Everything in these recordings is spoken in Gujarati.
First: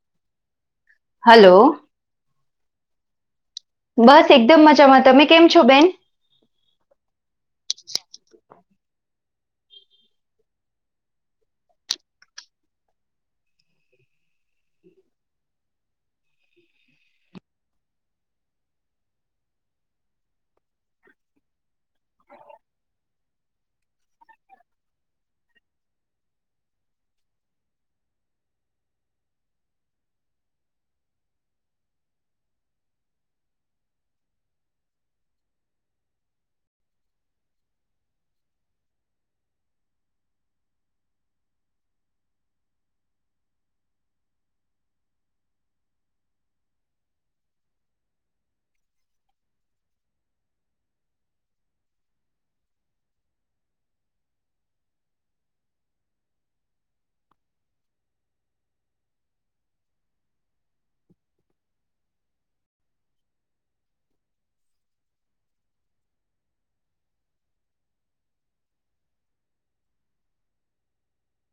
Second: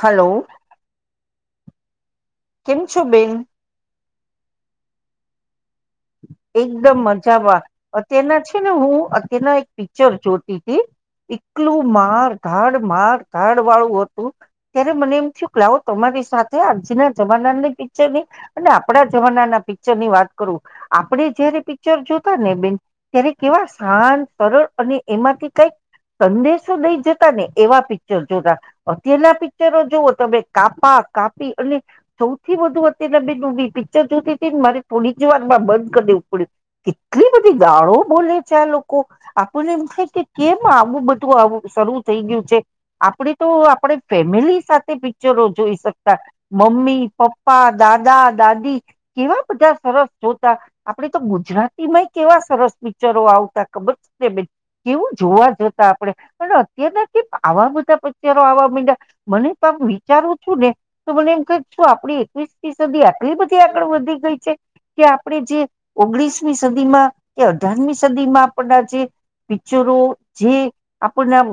હલો હલો કેમ છો બેન બસ એકદમ મજામાં તમે કેમ છો બેન એકદમ મજામાં અત્યારના છે ને હું અત્યારના એક પિક્ચર જોતી હતી એકટલું માર ઘાડ માર ગાડ વાળું હતું ત્યારે મને એમ થયું કે લાવો તમારી સાથે આજના જમાનાની પિક્ચરની અને આપડા જમાનાના પિક્ચર ની વાત કરું આપણે જયારે પિક્ચર જોતા ને બેન ત્યારે કેવા શાંત સરળ અને એમાંથી કઈક સંદેશો લઈ જતા ને એવા પિક્ચર જોતા અત્યારના પિક્ચરો જુઓ તમે કાપા કાપી અને સૌથી વધુ અત્યારના બેની પિક્ચર જોતી હતી ને મારે થોડી જ વાર ડ કેટલી બધી ગાળો બોલે છે આ લોકો આપણને એમ છે કે કેમ આવું બધું આવું શરૂ થઈ ગયું છે આપણે તો આપણે ફેમિલી સાથે પિક્ચરો જોઈ શકતા મમ્મી પપ્પા દાદા દાદી કેવા બધા સરસ જોતા આપ તો ગુજરાતીમાં કેવા સરસ પિક્ચરો આવતા ખબર ને બેન કેવું જોવા જતા આપણે અને અત્યારના કે આવા બધા પિક્ચરો આવવા માં્યા મને પણ વિચારું છું ને તો મને એમ કું આપ એકવીસથી સદી આટલી બધી આગળ વધી ગઈ છે કે આપણે જે ઓગણીસમી સદીમાં કે અઢારમી સદી માં આપણના જે પિક્ચરો જે આપણના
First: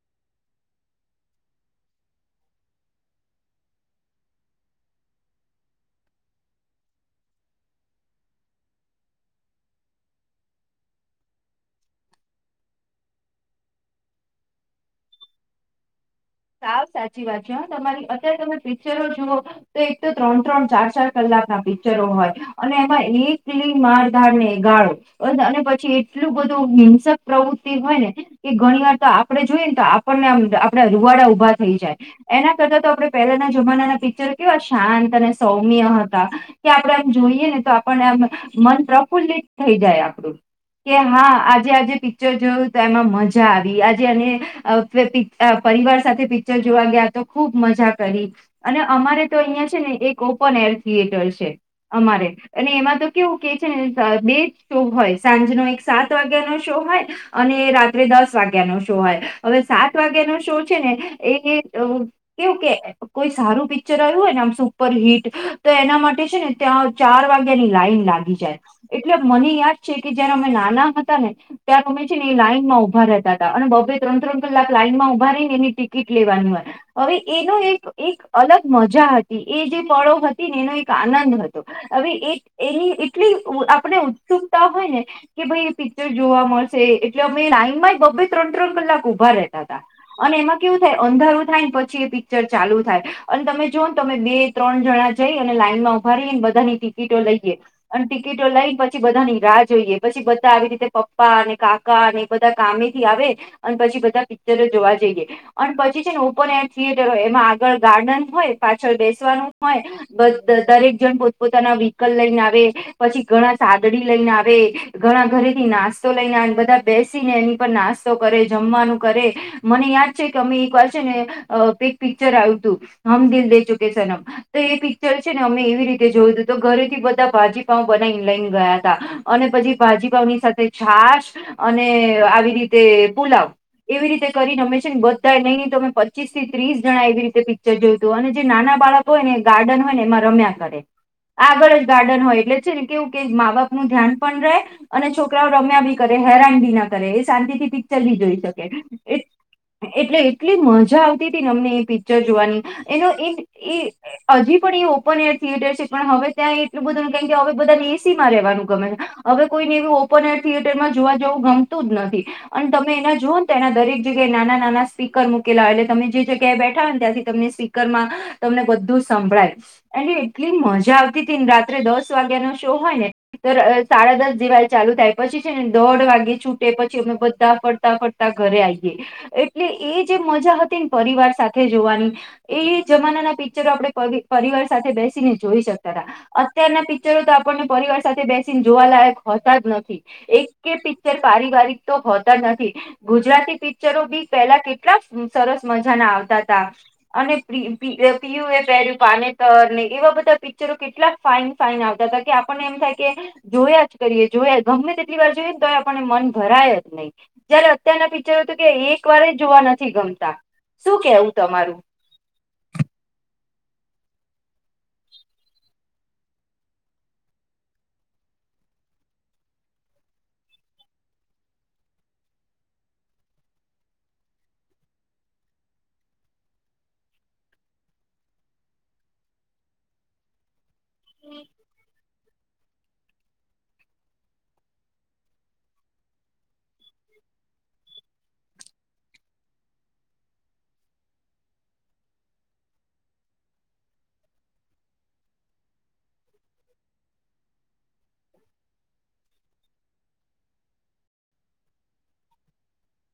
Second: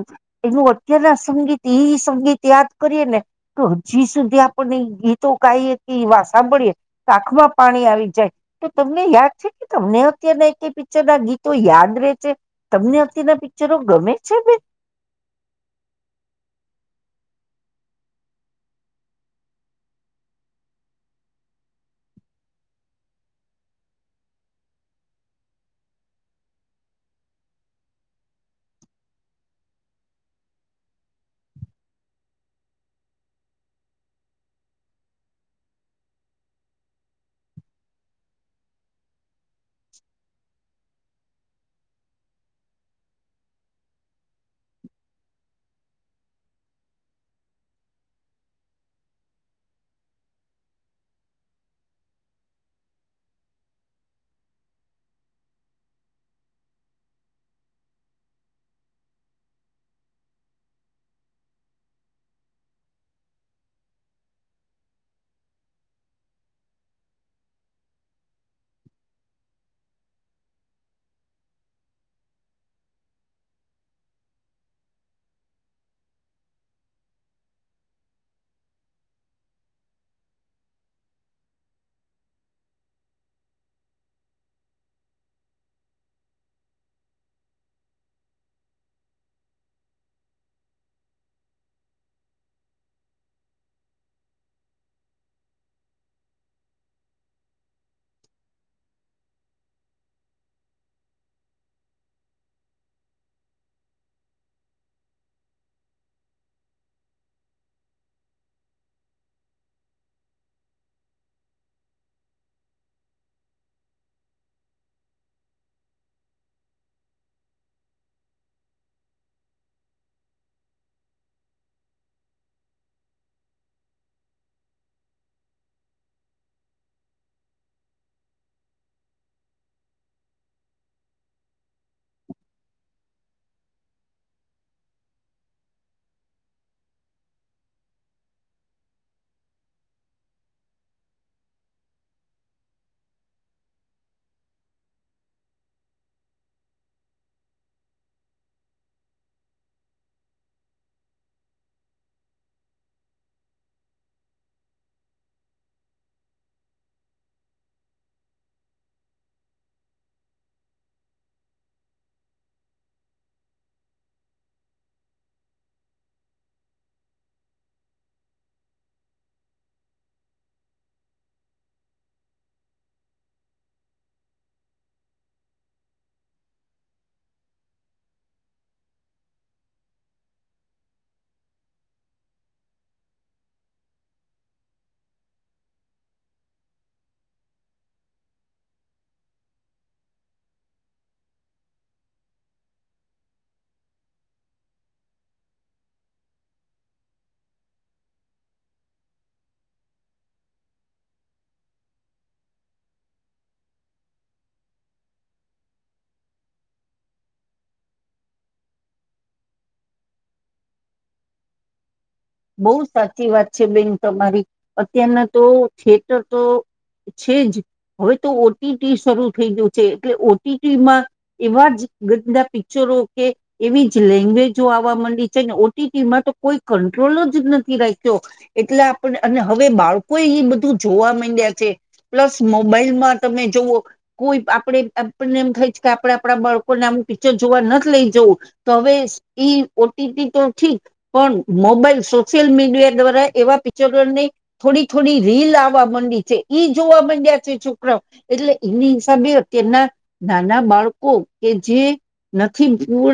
એનું અત્યારના સંગીત એ સંગીત યાદ કરીએ ને તો હજી સુધી આપણને ગીતો ગાઈએ કે એવા સાંભળીએ કાખમાં પાણી આવી જાય તો તમને યાદ છે કે તમને અત્યારના પિક્ચર ના ગીતો યાદ ર છે તમને અત્યારના પિક્ચરો ગમે છે બે સા સાચી વાત છે હ તમારી અત્યારે તમે પિક્ચરો જુઓ તો એક તો ત્રણ ત્રણ ચાર ચાર કલાક ના પિક્ચરો હોય અને એમાં એક મારધારનેગાળો અને પછી એટલું બધું હિંસક પ્રવૃત્તિ હોય ને કે ઘણી વાર તો આપડે જોઈએ ને તો આપણનેમ આપણે રૂવાડા ઉભા થઈ જાય એના કરતા તો આપણે પહેલાના જમાનાના પિક્ચર કેવા શાંત અને સૌમ્ય હતા કે આપણેે આમ જોઈએ ને તો આપને એમ મન પ્રફુલ્લિત થઈ જાય આપણું કે હા આજે આજે પિક્ચર જોયું તો એમાં મજા આવી આજે એને પરિવાર સાથે પિક્ચર જોવા ગયા તો ખૂબ મજા કરી અને અમારે તો અહિયાં છે ને એક ઓપન એર થિયેટર છે અમારે અને એમાં તો કેવું કે છે ને બે શો હોય સાંજનો એક સાત વાગ્યાનોો શો હોય અને રાત્રે દસ વાગ્યાનોો શો હોય હવે સાત વાગ્યાનો છેને કેવું કે કોઈ સારું પિક્ચર આવ્યું હોયને આમ સુપર હિટ તો એના માટે છે ને ત્યાં ચાર વાગ્યાની લાઈન લાગી જાય એટલે મને યાદ છે કે જયારે અમે નાના હતા ને ત્યારે અમે છે ને એ લાઈન માં ઉભા રહેતા હતા અને બબે ત્રણ ત્રણ કલાક લાઈનમાં ઉભા રને એની ટિકિટ લેવાની હોય હવે એનો એક અલગ મજા હતી એ જે પળો હતી ને એનો એક આનંદ હતો હવે એની એટલી આપણે ઉત્સુકતા હોય ને કે ભાઈ એ પિક્ચર જોવા મળશે એટલે અમે ટાઈમમાં બબ્બે ત્રણ ત્રણ કલાક ઉભા રહેતા હતા અને એમાં કેવું થાય અંધારું થાય ને પછી એ પિક્ચર ચાલુ થાય અને તમે જોઓ ને તમે બે ત્રણ જણા જઈ અને લાઈન માં ઉભા રહીને બધાની ટિકિટો લઈએ અને ટિકિટો લઈને પછી બધાની રાહ જોઈએ પછી બધા આવી રીતે પપ્પા અને કાકા બધા કામેથી આવે અને પછી બધા પિક્ચર જોવા જઈએ અને પછી છે ને ઓપન એર થિયેટર હોય એમાં આગળ ગાર્ડન હોય પાછળ બેસવાનું હોય દરેક જણ પોતપોતાના વ્હીકલ લઈને આવે પછી ઘણા સાદડી લઈને આવે ઘણા ઘરેથી નાસ્તો લઈને બધા બેસીને એની પર નાસ્તો કરે જમવાનું કરે મને યાદ છે કે અમે એક વાર છે ને એક પિક્ચર આવ્યું હતું હમ દિલ દે ચુકે છેનમ તો એ પિક્ચર છે ને અમે એવી રીતે જોયું હતું તો ઘરેથી બધા ભાજીપાવ બનાવી લઈ ગયા હતા અને પછી ભાજીપાવની સાથે છાશ અને આવી રીતે પુલાવ એવી રીતે કરી રમે છે ને બધા નઈ નહ તો અમે પચીસ થી ત્રીસ જણા એવી રીતે પિક્ચર જોયતું અને જે નાના બાળકો હોય ને એ ગાર્ડન હોય ને એમાં રમ્યા કરે આગળ જ ગાર્ડન હોય એટલે છે ને કેવું કે મા બાપ નું ધ્યાન પણ રહે અને છોકરાઓ રમ્યા બી કરે હેરાન ભી ના કરે એ શાંતિ થી પિક્ચર ભી જોઈ શકે એટલે એટલી મજા આવતી હતી ને અમને એ પિક્ચર જોવાની એનો એ એ હજી પણ એ ઓપન એર થિયેટર છે પણ હવે ત્યાં એટલું બધુંને ક કે હવે બધાને એસીમાં રહેવાનું ગમે હવે કોઈને એવી ઓપન એર થિયેટરમાં જોવા જેવું ગમતું જ નથી અને તમે એના જોઓ ને તો એના દરેક જગ્યાએ નાના નાના સ્પીકર મૂકેલા હોય એટલે તમે જે જગ્યાએ બેઠા હોય ને ત્યાંથી તમને સ્પીકર માં તમને બધું સંભળાય એ એટલી મજા આવતી હતી ને રાત્રે દસ વાગ્યા નો શો હોય ને તો સાડા દસ દિવાય ચાલુ થાય પછી છે ને દોઢ વાગે છૂટે પછી અમને બધા ફરતા ફરતા ઘરે આવી એટલે એ જે મજા હતી ને પરિવાર સાથે જોવાની એ જમાનાના પિક્ચરો આપણે પરિવાર સાથે બેસીને જોઈ શકતા હતા અત્યારના પિક્ચરો તો આપણને પરિવાર સાથે બેસીને જોવાલાયક હોતા જ નથી એક પિક્ચર પારિવારિક તો હોતા જ નથી ગુજરાતી પિકચ પિક્ચરો બી પહેલા કેટલા સરસ મજાના આવતા હતા અને પીયુ એ પહેર્યું પાનેતર ને એવા બધા પિક્ચરો કેટલા ફાઇન ફાાઈન આવતા હતા કે આપણને એમ થાય કે જોયા જ કરીએ જોયા ગમે તેટલી વાર જોય ને તો આપણને મન ભરાય જ નહીં જયારે અત્યારના પિક્ચરો કે એક વાર જોવા નથી ગમતા શું કેવું તમારું બહુ સાચી વાત છે બેન તમારી અત્યારના તો થિયેટર તો છે જ હવે તો ઓટીટી શરૂ થઈ ગયું છે એટલે ઓટીટીમાં એવા જ બધા પિક્ચરો કે એવી જ લેંગ્વેજો આવવા માંડી છે ને ઓટીટીમાં તો કોઈ ક કોલો જ નથી રાખ્યો એટલે આપણે અને હવે બાળકોએ એ બધું જોવા માંડ્યા છે પ્લસ મોબાઈલમાં તમે જોવઓ કોઈ આપણે આપણને એમ થાય છે કે આપણે આપણા બાળકોને આમ પિક્ચર જોવા નથી લઈ જવું તો હવે ઈ ઓટીટી તો ઠીક પણ મોબાઈલ સોશિયલ મીડિયા દ્વારા એવા પિક્ચરોને થોડી થોડી રીલ આવવા માંડી છે ઈ જોવા માંડ્યા છે છોકરાઓ એટલે એની હિસાબે અત્યના નાના બાળકો કે જે નથી પૂ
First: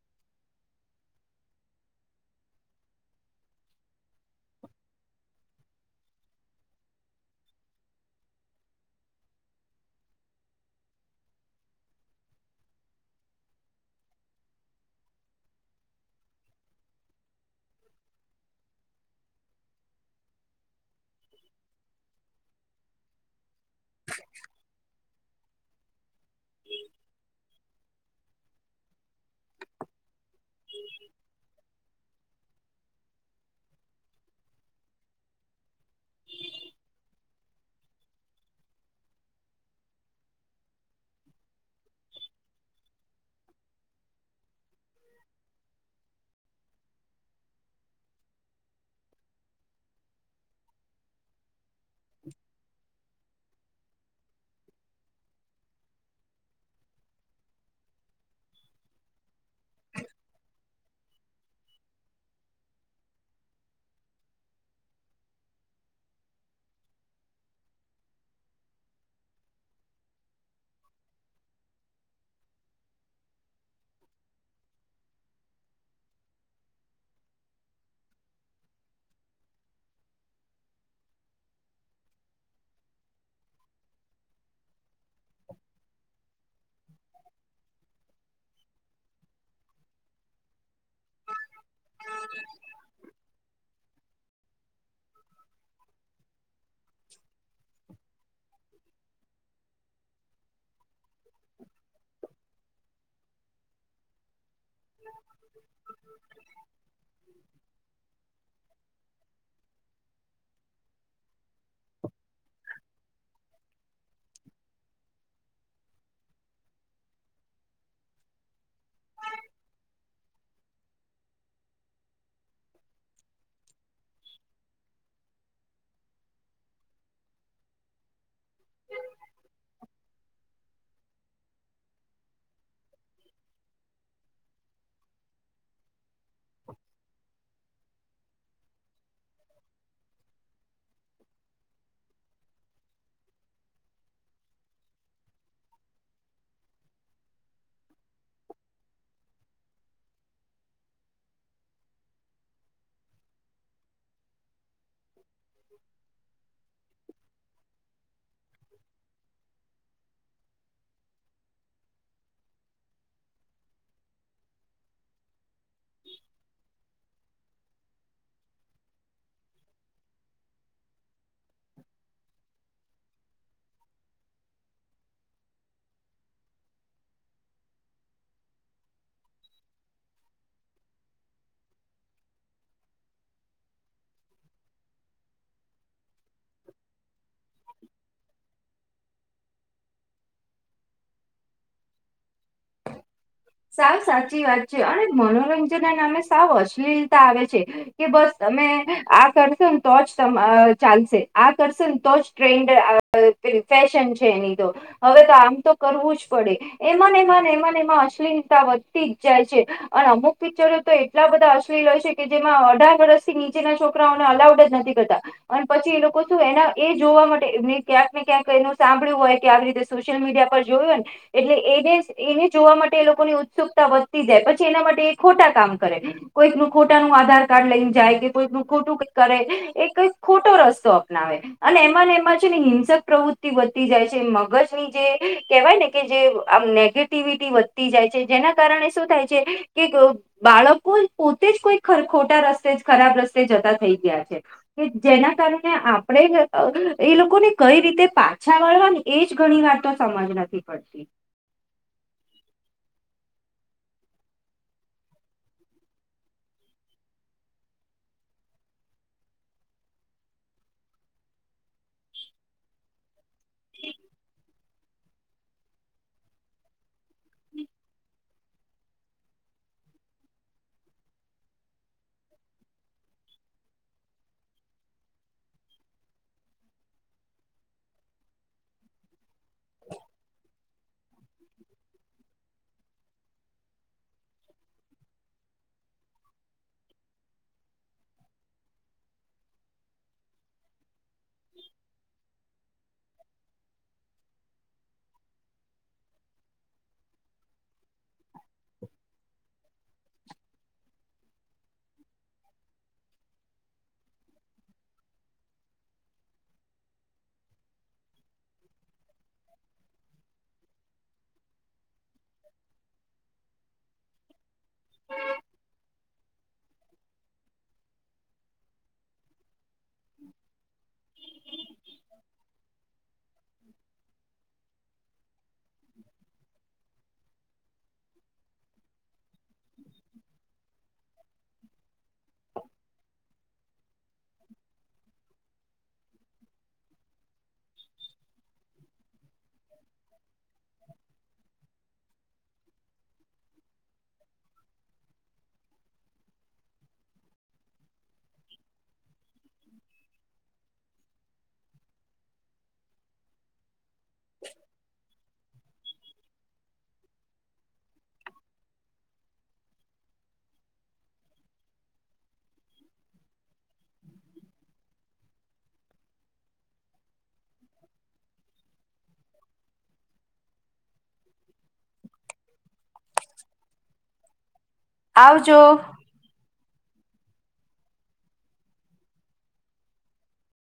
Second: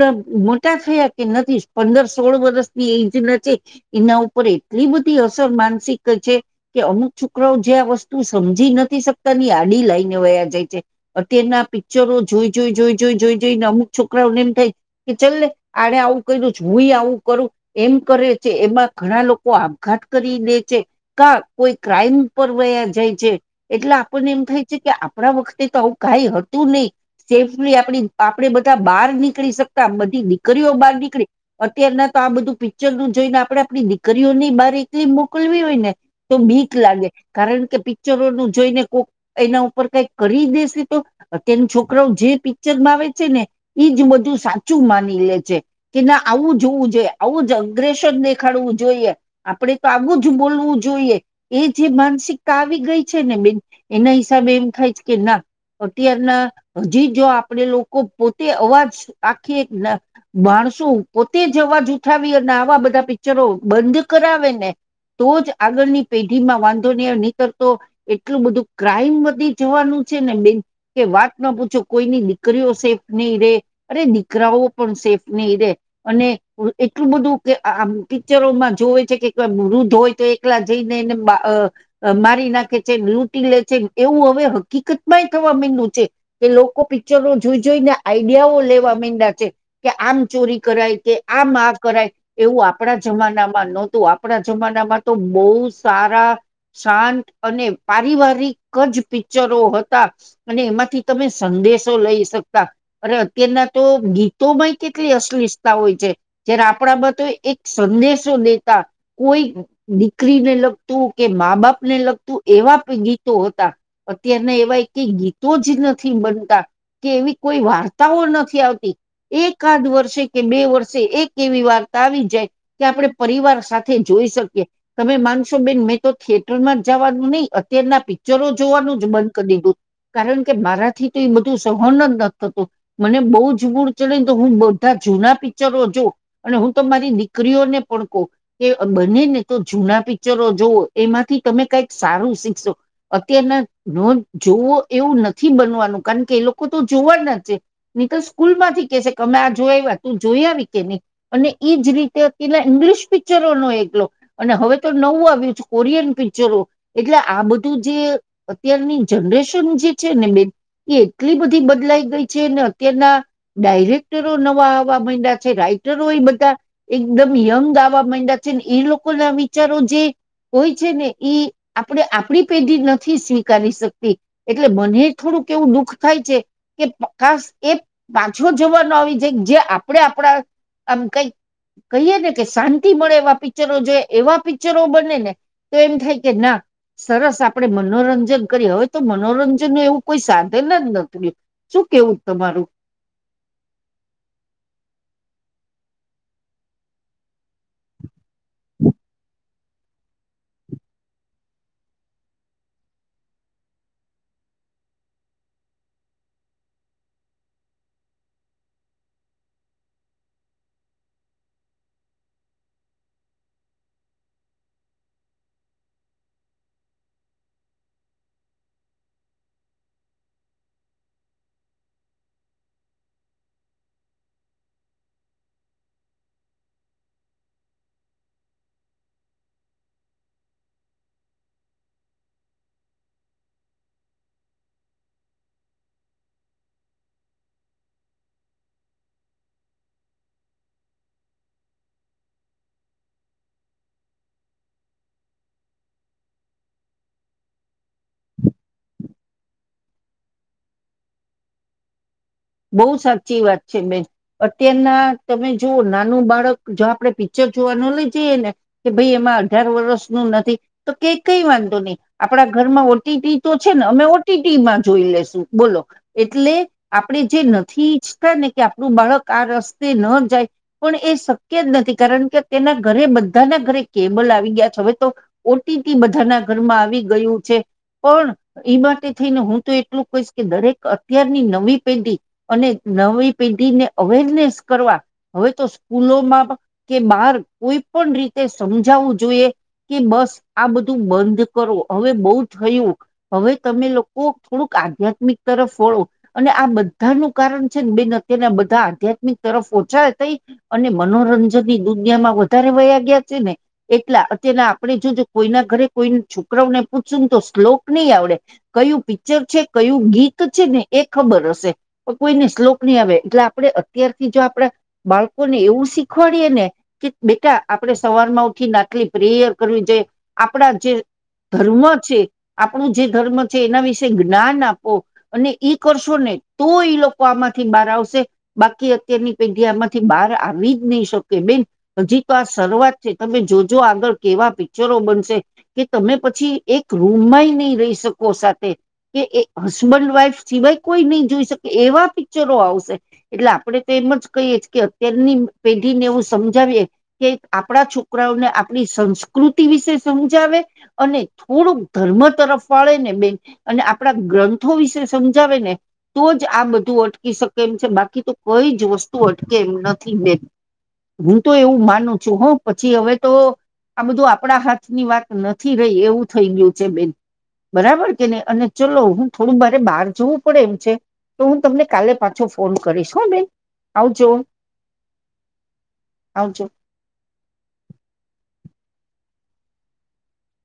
મોટા થયા કે નથી પંદર સોળ વર્ષની એ એના ઉપર એટલી બધી અસર માનસિક છે કે અમુક છોકરાઓ જે આ વસ્તુ સમજી નથી શકતા ની આડી લાઈને વયા જાય છે અત્યારના પિક્ચરો જોઈ જોઈ જોઈ જોઈ જોઈ જોઈને અમુક છોકરાઓને એમ થાય કે ચલ્ આડે આવું કર્યું જોુંય આવું કરું એમ કરે છે એમાં ઘણા લોકો આપઘાત કરી દે છે કા કોઈ ક્રાઈમ પર રહ્યા જાય છે એટલે આપણને એમ થાય છે કે આપણા વખતે તો આવું કઈ હતું નહીિ સેફલી આપણી આપણે બધા બહાર નીકળી શકતા બધી દીકરીઓ બહાર નીકળી અત્યારના તો આ બધું પિક્ચર નું જોઈને આપણે આપણી દીકરીઓની બાર એકલી મોકલવી હોય ને તો બીક લાગે કારણ કે પિક્ચરો નું જોઈને કોક એના ઉપર કઈ કરી દેશે તો અત્યનું છોકરા જે પિક્ચર માં આવે છે ને એજ બધું સાચું માની લે છે કે ના આવું જોવું જોઈએ આવું જ અગ્રેસર દેખાડવું જોઈએ આપણેે તો આવું જ બોલવું જોઈએ એજ જે માનસિકતા આવી ગઈ છે ને બેન એના હિસાબે એમ થાય છે કે ના અત્યારના હજી જો આપડે લોકો પોતે અવાજ આખી એક માણસો પોતે જ અવાજ ઉઠાવી અને આવા બધા પિક્ચરો બંધ કરાવે ને તો જ આગળની પેઢી માં વાંધો નહી નીતર તો એટલું બધું ક્રાઈમ વધી જવાનું છે ને બેન કે વાત ન પૂછો કોઈની દીકરીઓ સેફ નહીં રે અરે દીકરાઓ પણ સેફ નહી રે અને એટલું બધું કે આમ પિક્ચરોમાં જોવે છે કે વૃદ્ધ હોય તો એકલા જઈને એને મારી નાખે છે લૂટી લે છે એવું હવે હકીકતમાંય થવા માં્યું છે કે લોકો પિક્ચરો જોઈ જોઈને આઈડિયાઓ લેવા માં્યા છે કે આમ ચોરી કરાય કે આમ કરાય એવું આપણા જમાનામાં નહોતું આપણા જમાનામાં તો બહુ સારા શાંત અને પારિવારિક જ પિક્ચરો હતા અને એમાંથી તમે સંદેશો લઈ શકતા અ અત્યારના તો ગી તો ભાઈ કેટલી અશ્લષતા હોય છે જયારે આપણામાં તો એક સંદેશો લેતા કોઈ દીકરીને લગ કે મા બાપ ને લગતું એવા ગીતો હતા અત્યારના એવાય કઈ ગીતો જ નથી બનતા કે એવી કોઈ વાર્તાઓ નથી આવતી એકાદ વર્ષે કે બે વર્ષે એક કેવી વાર્તા આવી જાય કે આપણે પરિવાર સાથે જોઈ શકીએ તમે માનશો બેન મેં તો થિયેટરમાં જ જવાનું નહી અત્યારના પિક્ચરો જોવાનું જ બંધ કરી દીધું કારણ કે મારાથી તો એ બધું સહન જ ન થતું મને બહુ જ મૂળ ચડીને તો હું બધા જૂના પિક્ચરો જો અને હું તો મારી દીકરીઓને પણ કહ કે બને ને તો જૂના પિક્ચરો જોવો એમાંથી તમે કઈક સારું શીખશો અત્યારના જોવો એવું નથી બનવાનું કારણ કે એ લોકો તો જોવાના જ છે નિકલ સ્કૂલ માંથી કેશે કે અમે આ જોયા્યા તું જોયા આવી કે નહી અને એજ રીતેના ઇંગ્લિશ પિક્ચરો નો એકલો અને હવે તો નવું આવ્યું છે કોરિયન પિક્ચરો એટલે આ બધું જે અત્યારની જનરેશન જે છે ને બે એ એટલી બધી બદલાઈ ગઈ છે ને અત્યારના ડાયરેક્ટરો નવા આવવા મહિ્યા છે રાઈટ જરૂ એ બધા એક એકદમ યંગ દાવા માંડ્યા છે ને એ લોકોના વિચારો જે હોય છે ને એ આપણે આપડી પેઢી નથી સ્વીકારી શકતી એટલે મને થોડુંક એવું દુઃખ થાય છે કેશ એ પાછો જવાનો આવી જાય જે આપણે આપણા આમ કઈક કહીએ ને કે શાંતિ મળે એવા પિક્ચરો જો એવા પિક્ચરો બને ને તો એમ થાય કે ના સરસ આપ આપણે મનોરંજન કરીએ હોય તો મનોરંજન ન એવું કોઈ સાધન જ નતું શું કેવું તમારું સાવ સાચી વાત છે અને મનોરંજન ના નામે સાવ અશ્લીલતા આવે છે કે બસ તમે આ કર ને તો જ ચાલશે આ કરશે ને તો જ ટ્રેન્ડ ફેશન છે એની તો હવે તો આમ તો કરવું જ પડે એમાંને એમાં એમાંને એમાં અશ્તા વધતી જ જાય છે અને અમુક પિક્ચરો તો એટલા બધા અશ્લીલ હોય છે કે જેમાં અઢાર વર્ષથી નીચેના છોકરાઓને અલાઉડ જ નથી કરતા અને પછી એ લોકો શું એના એ જોવા માટે એ ક્યાંક ને ક્યાંક એનું સાંભળ્યું હોય કે આવી રીતે સોશિયલ મીડિયા પર જોયું હો ને એટલે એને એને જોવા માટે ની ઉત્સુકતા વધતી જાય પછી એના માટે એ ખોટા કામ કરે કોઈક ન ખોટાનું આધાર કાર્ડ લઈને જાય કે કોઈકનું ખોટું કરે એ કઈક ખોટો રસ્તો અપનાવે અને એમાં એમાં છે ને હિંસક પ્રવૃત્તિ વધતી જાય છે મગજની જે કહેવાય ને કે જે આ નેગેટિવિટી જાય છે જેના કારણે શું થાય છે કે બાળકો પોતે જ કોઈ ખોટા રસ્તે ખરાબ રસ્તે જતા થઈ ગયા છે કે જેના કારણે આપણે એ લોકોને કઈ રીતે પાછા મળવાની એજ ઘણી વાર તો સમજ નથી પડતી બઉુ સાચી વાત છે બેન અત્યારના તમે જો નાનું બાળક જો આપણે પિક્ચર જોવાનું લઈ જઈએ ને કે ભાઈ એમાં અઢાર વર્ષ ન નથી તો ક કઈ વાંધો નહી આપડા ઘરમાં ઓટીટી તો છે ને અમે ઓટીટીમાં જોઈ લેશું બોલો એટલે આપણે જે નથી ્છ ને કે આપણું બાળક આ રસ્તે ન જાય પણ એ શક્ય જ નથી કારણ કે તેના ઘરે બધાના ઘરે કેબલ આવી ગયા છે હવે તો ઓટીટી બધાના ઘરમાં આવી ગયું છે પણ એ માટે થઈને હું તો એટલું કહીશ કે દરેક અત્યારની નવી અને નવી પેઢીને અવેરનેસ કરવા હવે તો સ્કૂલોમાં કે બાર કોઈ પણ રીતે સમજાવવું જોઈએ કે બસ આ બધું ધુ બંધ કરો હવે બઉ થયું હવે તમે લોકો થોડુંક આધ્યાત્મિક તરફ વળો અને આ બધાનું કારણ છે ન બેન અત્યના બધા આધ્યાત્મિક તરફ ઓછા થઈ અને મનોરંજનની દુનિયામાં વધારે વયા ગયા છે ને એટલા અત્યાર ના આપડે જોજો કોઈના ઘરે કોઈ છોકરાઓને પૂછશું ને તો શ્લોક નહી આવડે કયું પિક્ચર છે કયું ગીત છે ને એક ખબર હશે પણ કોઈને શ્લોક નહી આવે એટલે આપણે અત્યારથી જો આપડા બાળકોને એવું શીખવાડીએે ને કે બેટા આપડે સવાર માં ઉઠીન આટલી પ્રેયર કરવી જોઈએ આપણા જે ધર્મ છે આપણું જે ધર્મ છે એના વિશે જ્ઞાન આપો અને ઈ કરશો ને તો એ લોકો આમાંથી બહાર આવશે બાકી અત્યારની પેઢી આમાંથી બહાર આવી જ નહી શકે બેન હજી તો આ શરૂઆત છે તમે જોજો આગળ કેવા પિક્ચરો બનશે કે તમે પછી એક રૂમમાં ય નહી રહી શકો સાથે કે એ હસબન્ડ વાઈફ કોઈ નઈ જોઈ શકે એવા પિક્ચરો આવશે એટલે આપડે તો એમ જ કહીએ છ કે અત્યારની પેઢીને એવું સમજાવીએ કે આપડા છોકરાઓને આપણી સંસ્કૃતિ વિશે સમજાવે અને થોડુંક ધર્મ તરફ વાળે ને બેન અને આપણા ગ્રંથો વિશે સમજાવે ને તો જ આ બધું અટકી શકે એમ છે બાકી તો કઈ જ વસ્તુ અટકે એમ નથી બેન હું તો એવું માનું છું હ પછી હવે તો આ બધું આપડા હાથની વાત નથી રહી એવું થઈ ગયું છે બેન બરાબર કે નઈ અને ચલો હું થોડું બા બાર જવું પડે એમ છે તો હું તમને કાલે પાછો ફોન કરીશ હોં બેન આવજો આવજો આવજો